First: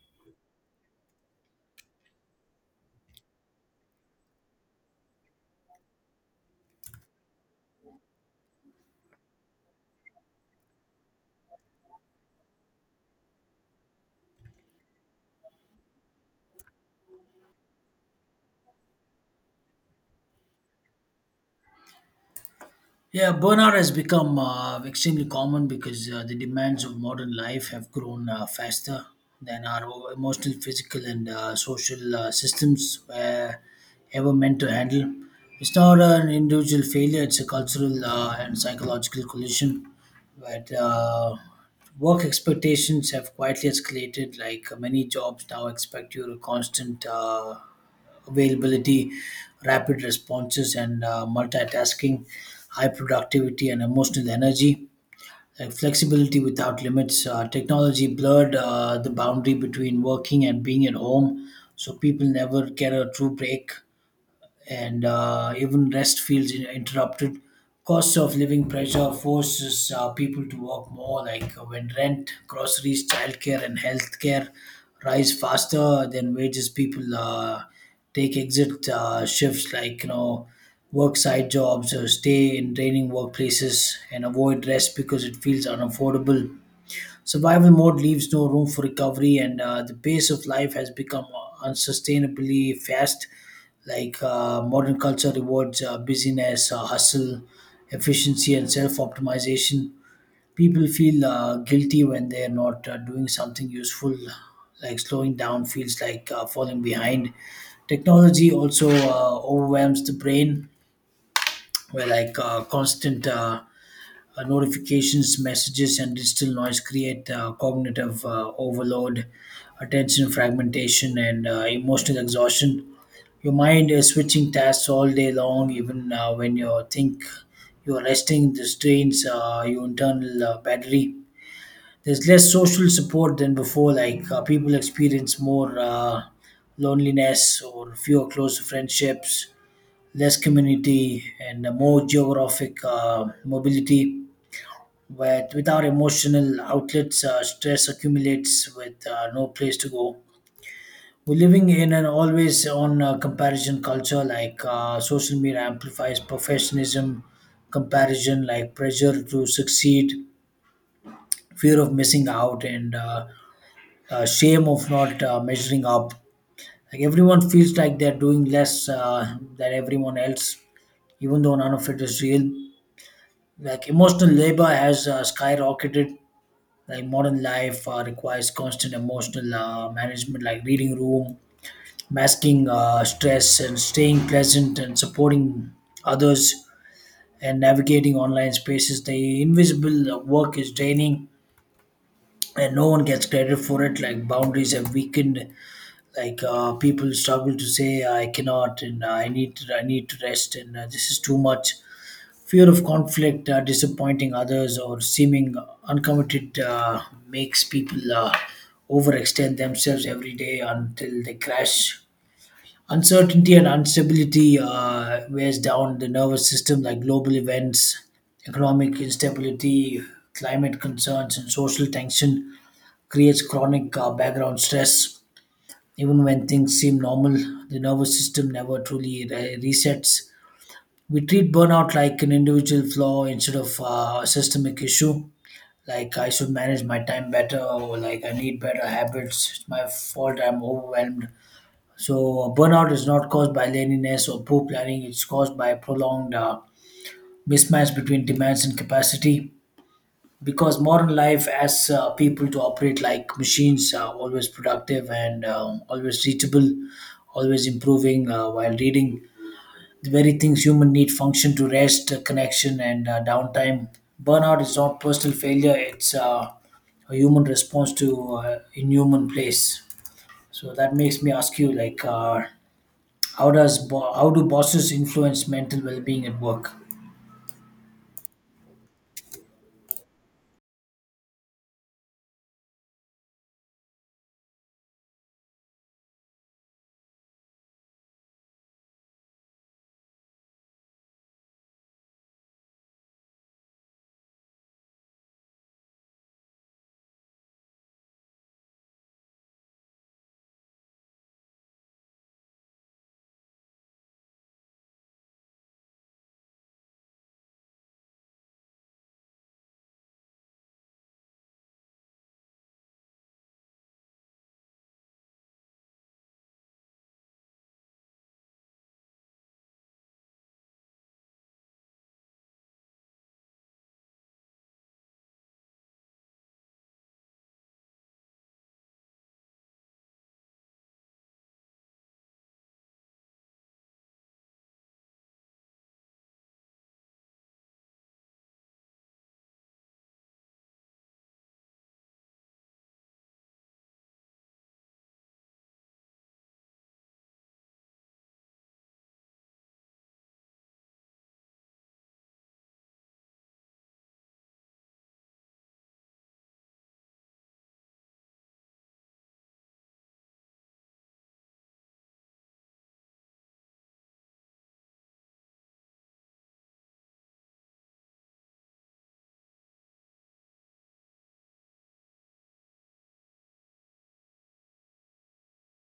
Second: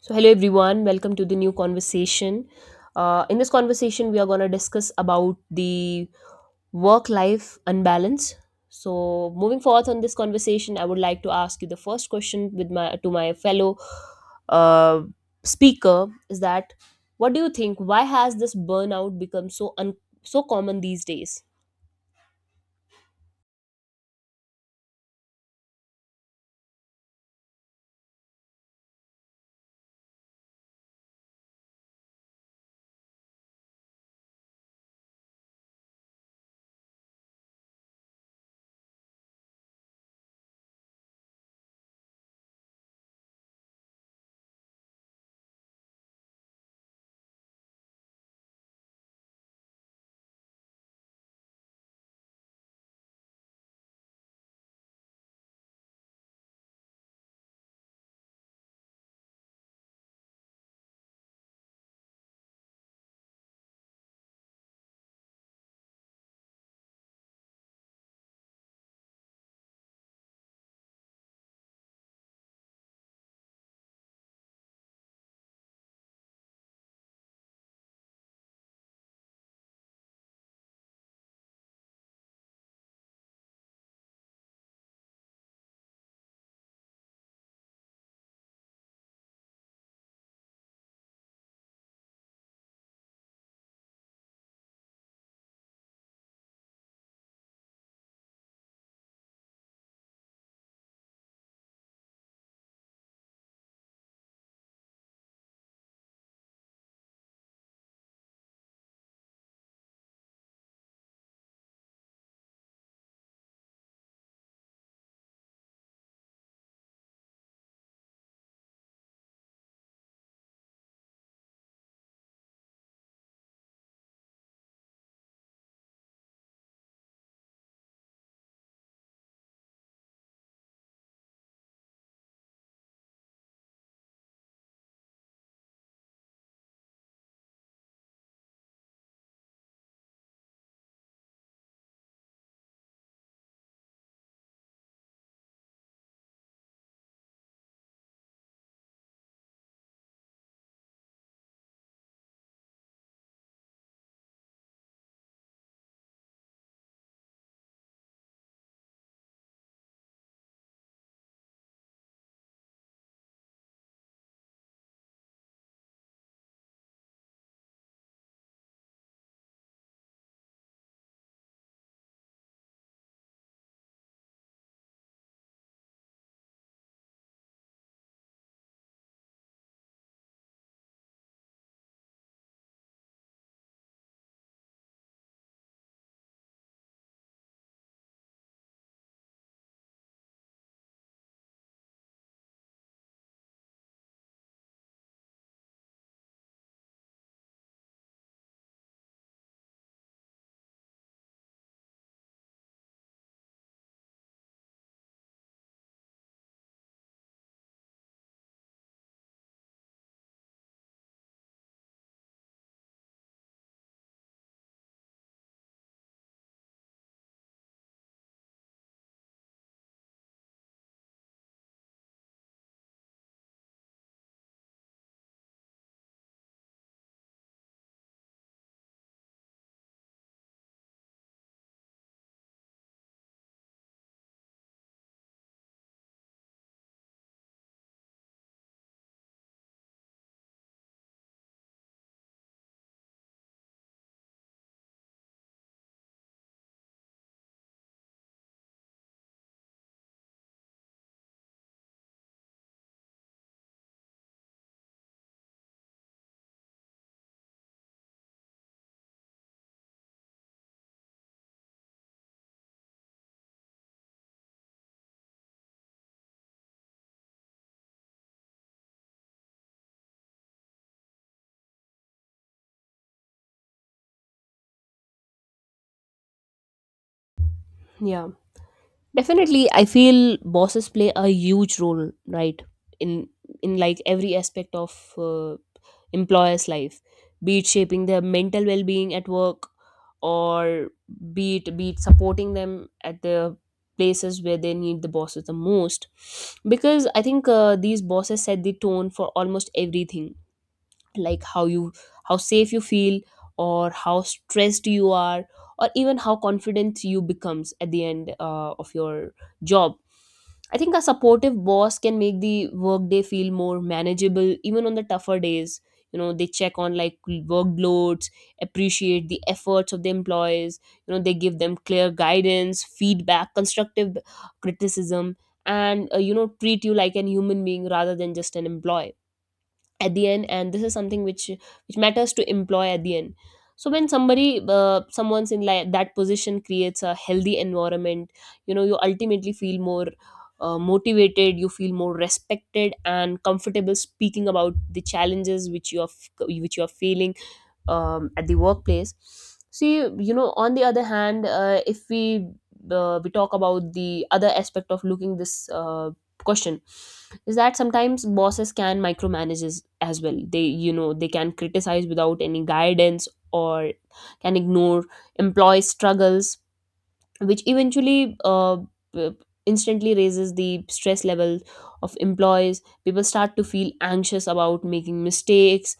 So, hello everyone, welcome to the new conversation. In this conversation, we are going to discuss about the work life unbalance. So, moving forth on this conversation, I would like to ask you the first question with my to my fellow uh, speaker is that what do you think? Why has this burnout become so common these days? Yeah, burnout has become extremely common because the demands of modern life have grown faster than emotional, physical, and social systems were ever meant to handle. It's not an individual failure, it's a cultural and psychological collision. But work expectations have quietly escalated, like many jobs now expect you to constant. Availability, rapid responses, and multitasking, high productivity, and emotional energy. Like flexibility without limits. Technology blurred the boundary between working and being at home, so people never get a true break and even rest feels interrupted. Cost of living pressure forces people to work more. Like when rent, groceries, childcare, and healthcare rise faster than wages, people take exit shifts like you know work side jobs or stay in draining workplaces and avoid rest because it feels unaffordable. Survival mode leaves no room for recovery, and the pace of life has become unsustainably fast. Like modern culture rewards busyness, hustle, efficiency, and self optimization. People feel guilty when they're not doing something useful, like slowing down feels like falling behind. Technology also overwhelms the brain, where like constant notifications, messages, and digital noise create cognitive overload, attention fragmentation, and emotional exhaustion. Your mind is switching tasks all day long, even when you think you're resting. This drains your internal battery. There's less social support than before. Like people experience more loneliness or fewer close friendships, less community, and more geographic mobility but without emotional outlets, stress accumulates with no place to go. We're living in an always on comparison culture, like social media amplifies professionalism, comparison, like pressure to succeed, fear of missing out, and shame of not measuring up. Like everyone feels like they're doing less than everyone else, even though none of it is real. Like emotional labor has skyrocketed, like modern life requires constant emotional management, like reading room, masking stress and staying pleasant and supporting others and navigating online spaces. The invisible work is draining and no one gets credit for it. Like boundaries have weakened, like people struggle to say I cannot and I need to, I need to rest and this is too much. Fear of conflict, disappointing others, or seeming uncommitted makes people overextend themselves every day until they crash. Uncertainty and instability wears down the nervous system, like global events, economic instability, climate concerns, and social tension creates chronic background stress. Even when things seem normal, the nervous system never truly resets. We treat burnout like an individual flaw instead of a systemic issue, like I should manage my time better, or like I need better habits, it's my fault I'm overwhelmed. So burnout is not caused by laziness or poor planning, it's caused by prolonged mismatch between demands and capacity, because modern life asks people to operate like machines, always productive and always reachable, always improving, while reading the very things human need function to rest, connection, and downtime. Burnout is not personal failure, it's a human response to inhuman place. So that makes me ask you, how do bosses influence mental well-being at work? Yeah. Definitely, I feel bosses play a huge role, right? In in like every aspect of employer's life, be it shaping their mental well-being at work, or be it supporting them at the places where they need the bosses the most. Because I think these bosses set the tone for almost everything, like how you, how safe you feel, or how stressed you are, or even how confident you becomes at the end of your job. I think a supportive boss can make the workday feel more manageable even on the tougher days. You know, they check on like workloads, appreciate the efforts of the employees, you know, they give them clear guidance, feedback, constructive criticism, and you know, treat you like an human being rather than just an employee at the end, and this is something which matters to employ at the end. So when somebody someone's in like that position, creates a healthy environment, you know, you ultimately feel more motivated, you feel more respected and comfortable speaking about the challenges which you which you are feeling at the workplace. See, you know, on the other hand, if we talk about the other aspect of looking this question is that sometimes bosses can micromanage as well. They, you know, they can criticize without any guidance, or can ignore employees' struggles, which b- instantly raises the stress level of employees. People start to feel anxious about making mistakes.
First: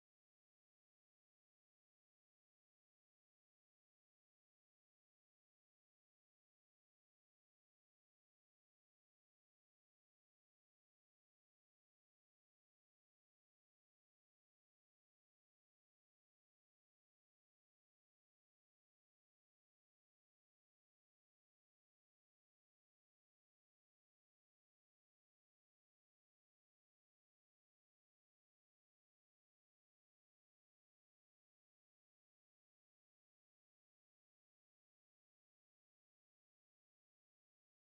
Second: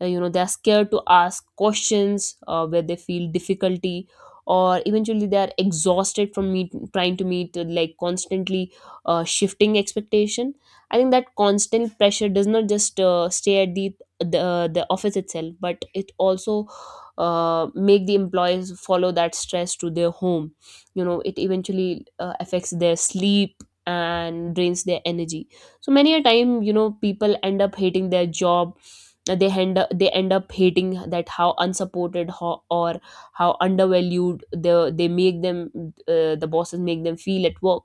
You know, they're scared to ask questions where they feel difficulty, or eventually they're exhausted from trying to meet like constantly shifting expectation. I think that constant pressure does not just stay at the the office itself, but it also uh, make the employees follow that stress to their home. You know, it eventually affects their sleep and drains their energy. So many a time, you know, people end up hating their job. They end up hating that how or how undervalued the they make them, the bosses make them feel at work.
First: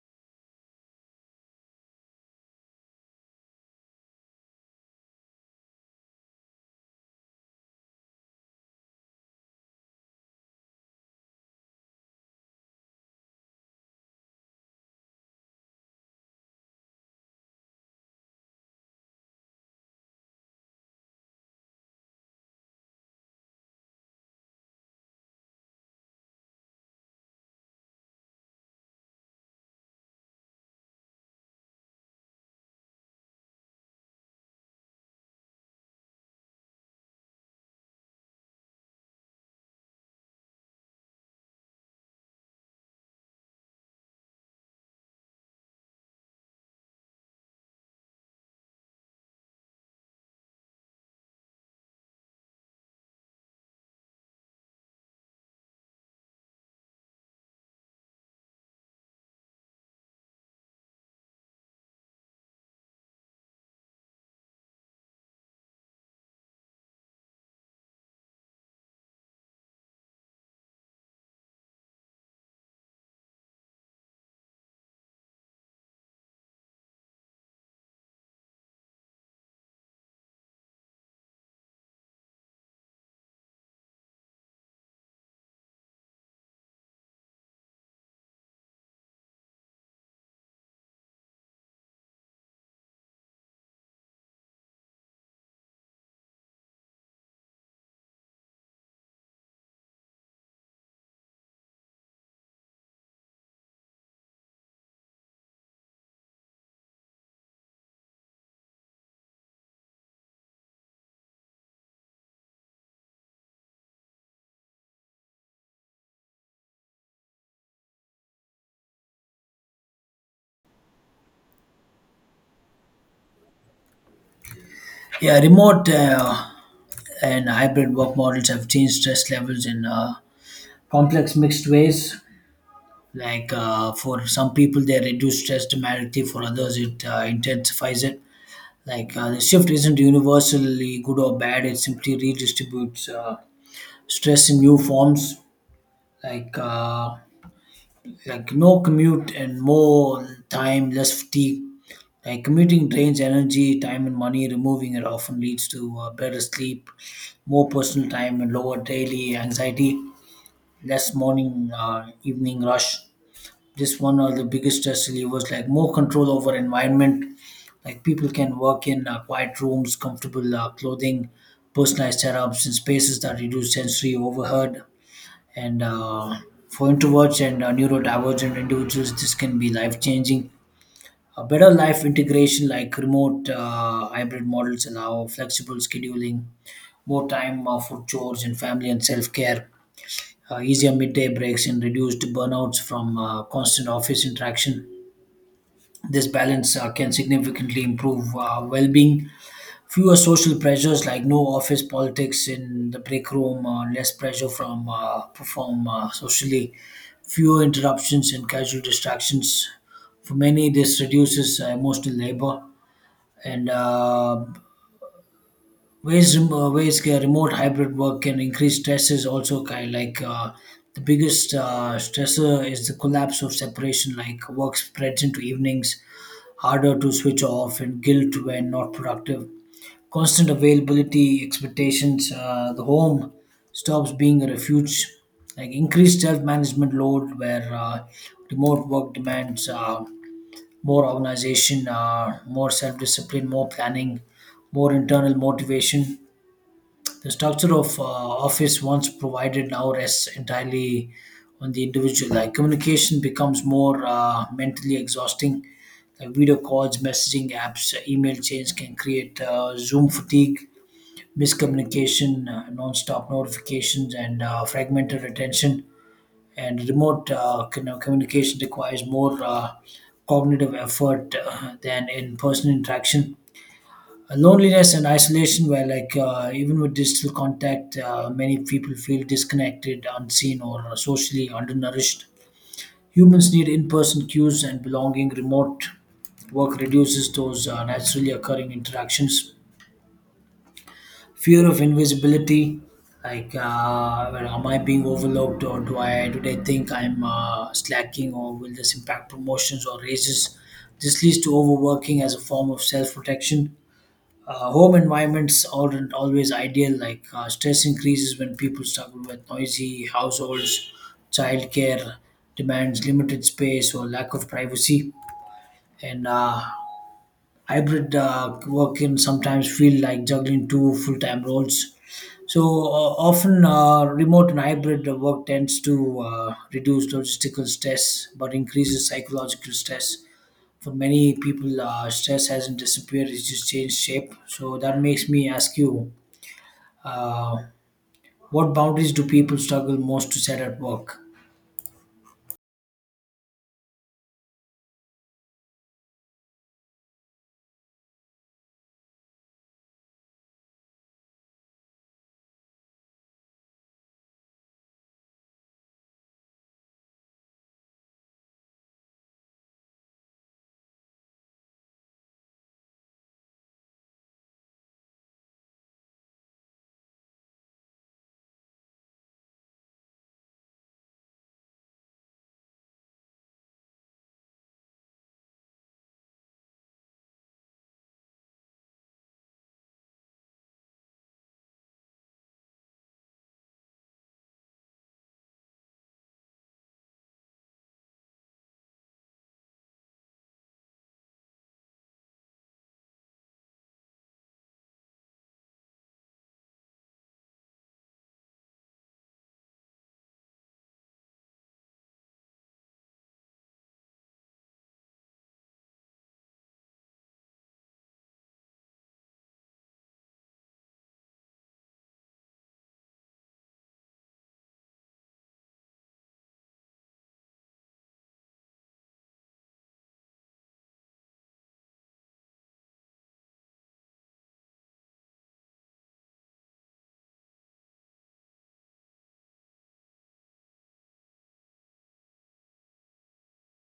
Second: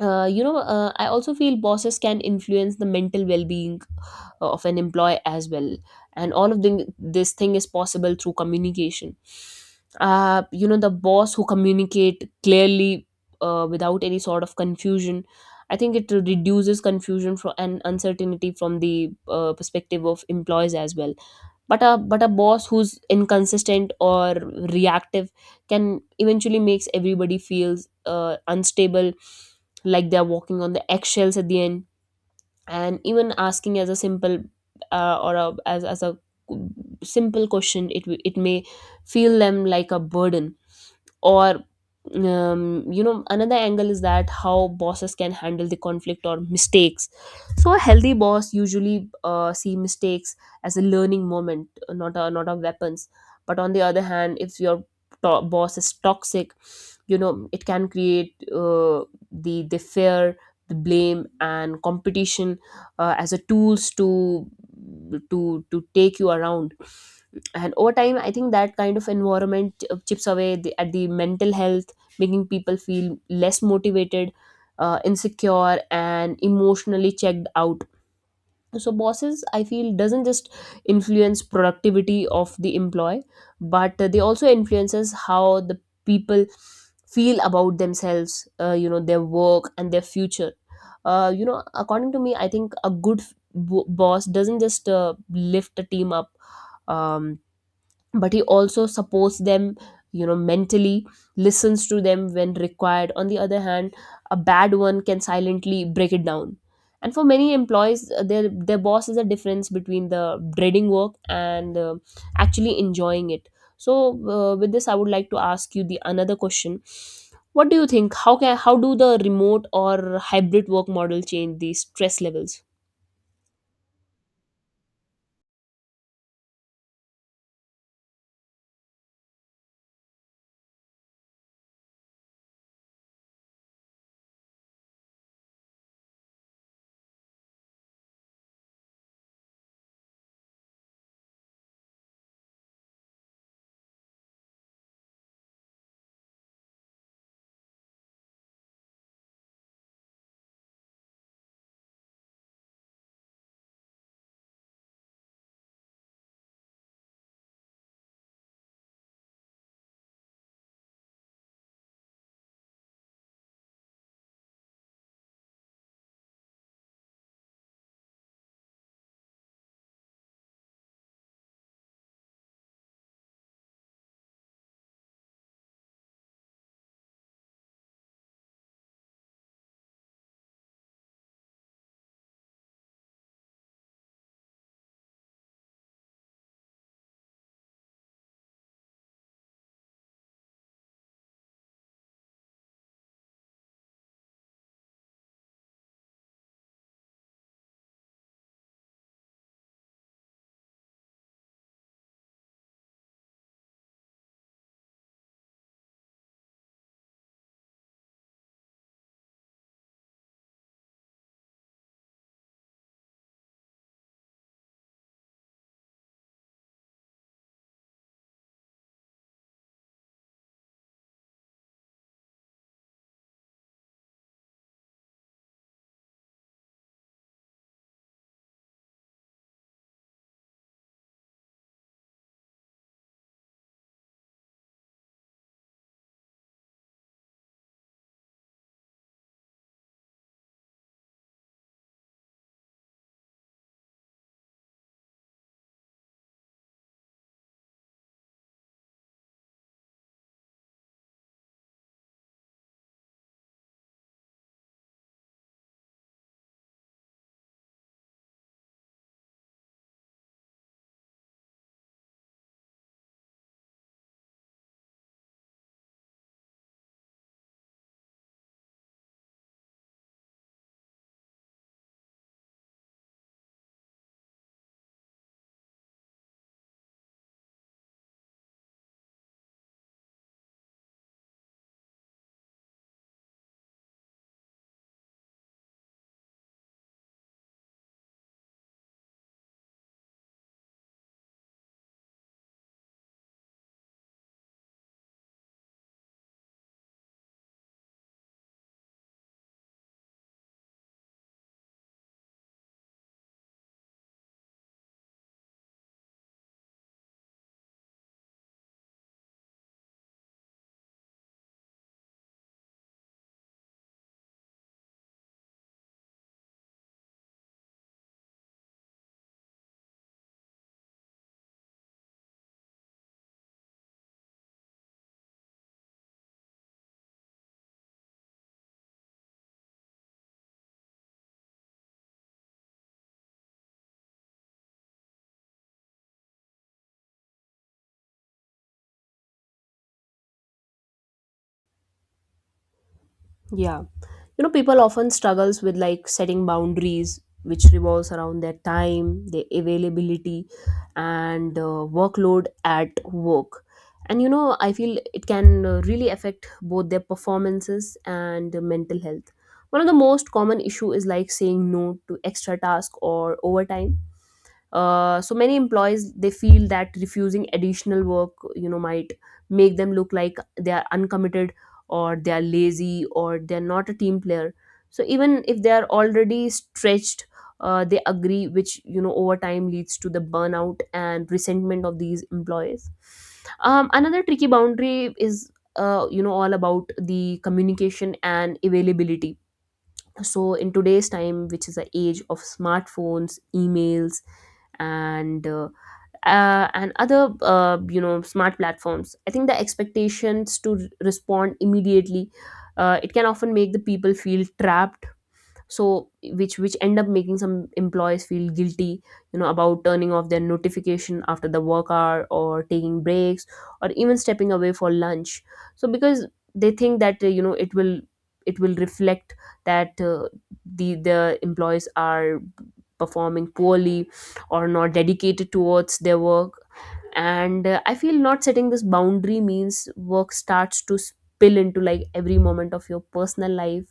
I also feel bosses can influence the mental well-being of an employee as well, and all of this thing is possible through communication. You know, the boss who communicate clearly without any sort of confusion, I think it reduces confusion from and uncertainty from the perspective of employees as well. But a boss who's inconsistent or reactive can eventually makes everybody feels unstable, like they're walking on the eggshells at the end. And even asking as a simple as a simple question, it may feel them like a burden. Or you know, another angle is that how bosses can handle the conflict or mistakes. So a healthy boss usually see mistakes as a learning moment, not a weapons. But on the other hand, if your boss is toxic, you know, it can create the fear, the blame and competition as a tools to to take you around. And over time, I think that kind of environment chips away at the mental health, making people feel less motivated, insecure and emotionally checked out. So bosses, I feel, doesn't just influence productivity of the employee, but they also influences how the people feel about themselves, you know, their work and their future. You know, according to me, I think a good boss doesn't just lift a team up, um, but he also supports them, you know, mentally, listens to them when required. On the other hand, a bad one can silently break it down. And for many employees, their boss is a difference between the dreading work and actually enjoying it. So with this, I would like to ask you the another question: what do you think, how do the remote or hybrid work model change the stress levels? Yeah, remote and hybrid work models have changed stress levels in complex mixed ways. Like for some people they reduce stress dramatically, for others it intensifies it. Like the shift isn't universally good or bad; it simply redistributes stress in new forms. Like like no commute and more time, less fatigue. Like commuting drains energy, time, and money. Removing it often leads to better sleep, more personal time, and lower daily anxiety. Less morning, evening rush. Just one of the biggest stress relievers, like more control over environment. Like people can work in quiet rooms, comfortable clothing, personalized setups, and spaces that reduce sensory overhead. And for introverts and neurodivergent individuals, this can be life changing. A better life integration, like remote hybrid models, allow flexible scheduling, more time for chores and family and self care, easier midday breaks, and reduced burnouts from constant office interaction. This balance can significantly improve well being. Fewer social pressures like no office politics in the break room, less pressure from perform socially, fewer interruptions and casual distractions. For many, this reduces emotional labor and remote hybrid work can increase stresses. Also kind like the biggest stressor is the collapse of separation, like work spreads into evenings, harder to switch off, and guilt when not productive. Constant availability expectations. The home stops being a refuge. Like increased self-management load, where remote work demands more organization, more self-discipline, more planning, more internal motivation. The structure of office once provided now rests entirely on the individual. Like communication becomes more mentally exhausting. Like video calls, messaging apps, email chains can create Zoom fatigue, miscommunication, non-stop notifications, and fragmented attention. And remote communication requires more cognitive effort than in-person interaction. Loneliness and isolation, where like even with digital contact, many people feel disconnected, unseen, or socially undernourished. Humans need in person cues and belonging. Remote work reduces those naturally occurring interactions. Fear of invisibility, like well, am I being overlooked, or do they think I'm slacking, or will this impact promotions or raises? This leads to overworking as a form of self protection. Home environments aren't always ideal. Like stress increases when people struggle with noisy households, childcare demands, limited space, or lack of privacy, and hybrid work can sometimes feel like juggling two full-time roles. So often, remote and hybrid work tends to reduce logistical stress, but increases psychological stress for many people. Stress hasn't disappeared, it's just changed shape. So that makes me ask you, uh, what boundaries do people struggle most to set at work? Yeah. You know, people often struggles with like setting boundaries, which revolves around their time, their availability, and workload at work. And you know, I feel it can really affect both their performances and mental health. One of the most common issue is like saying no to extra task or overtime. So many employees, they feel that refusing additional work, you know, might make them look like they are uncommitted, or they are lazy, or they are not a team player. So even if they are already stretched, they agree, which, you know, over time leads to the burnout and resentment of these employees. Another tricky boundary is you know, all about the communication and availability. So in today's time, which is the age of smartphones, emails, and and other, you know, smart platforms, I think the expectations to respond immediately, it can often make the people feel trapped. So which end up making some employees feel guilty, you know, about turning off their notification after the work hour, or taking breaks, or even stepping away for lunch. So because they think that you know, it will reflect that the employees are performing poorly or not dedicated towards their work. And I feel not setting this boundary means work starts to spill into like every moment of your personal life.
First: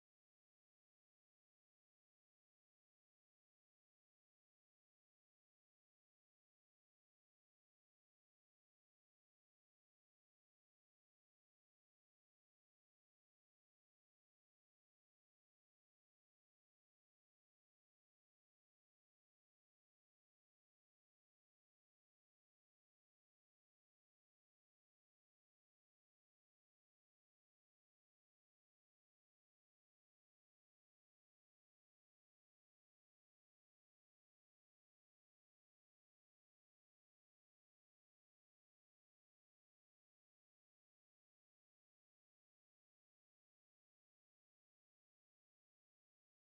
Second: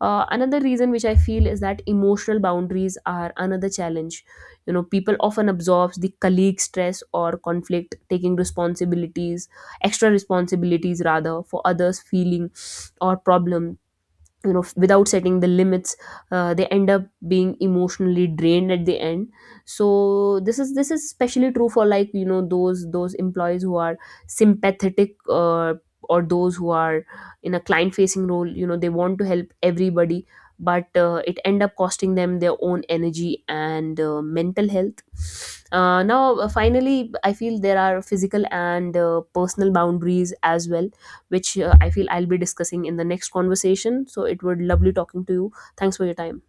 Another reason which I feel is that emotional boundaries are another challenge. You know, people often absorb the colleague stress or conflict, taking responsibilities, extra responsibilities rather, for others' feeling or problems, you know, without setting the limits, they end up being emotionally drained at the end. So this is especially true for like, you know, those employees who are sympathetic, or those who are in a client facing role. You know, they want to help everybody, but it end up costing them their own energy and mental health. Now finally, I feel there are physical and personal boundaries as well, which, I feel, I'll be discussing in the next conversation. So it would lovely talking to you. Thanks for your time.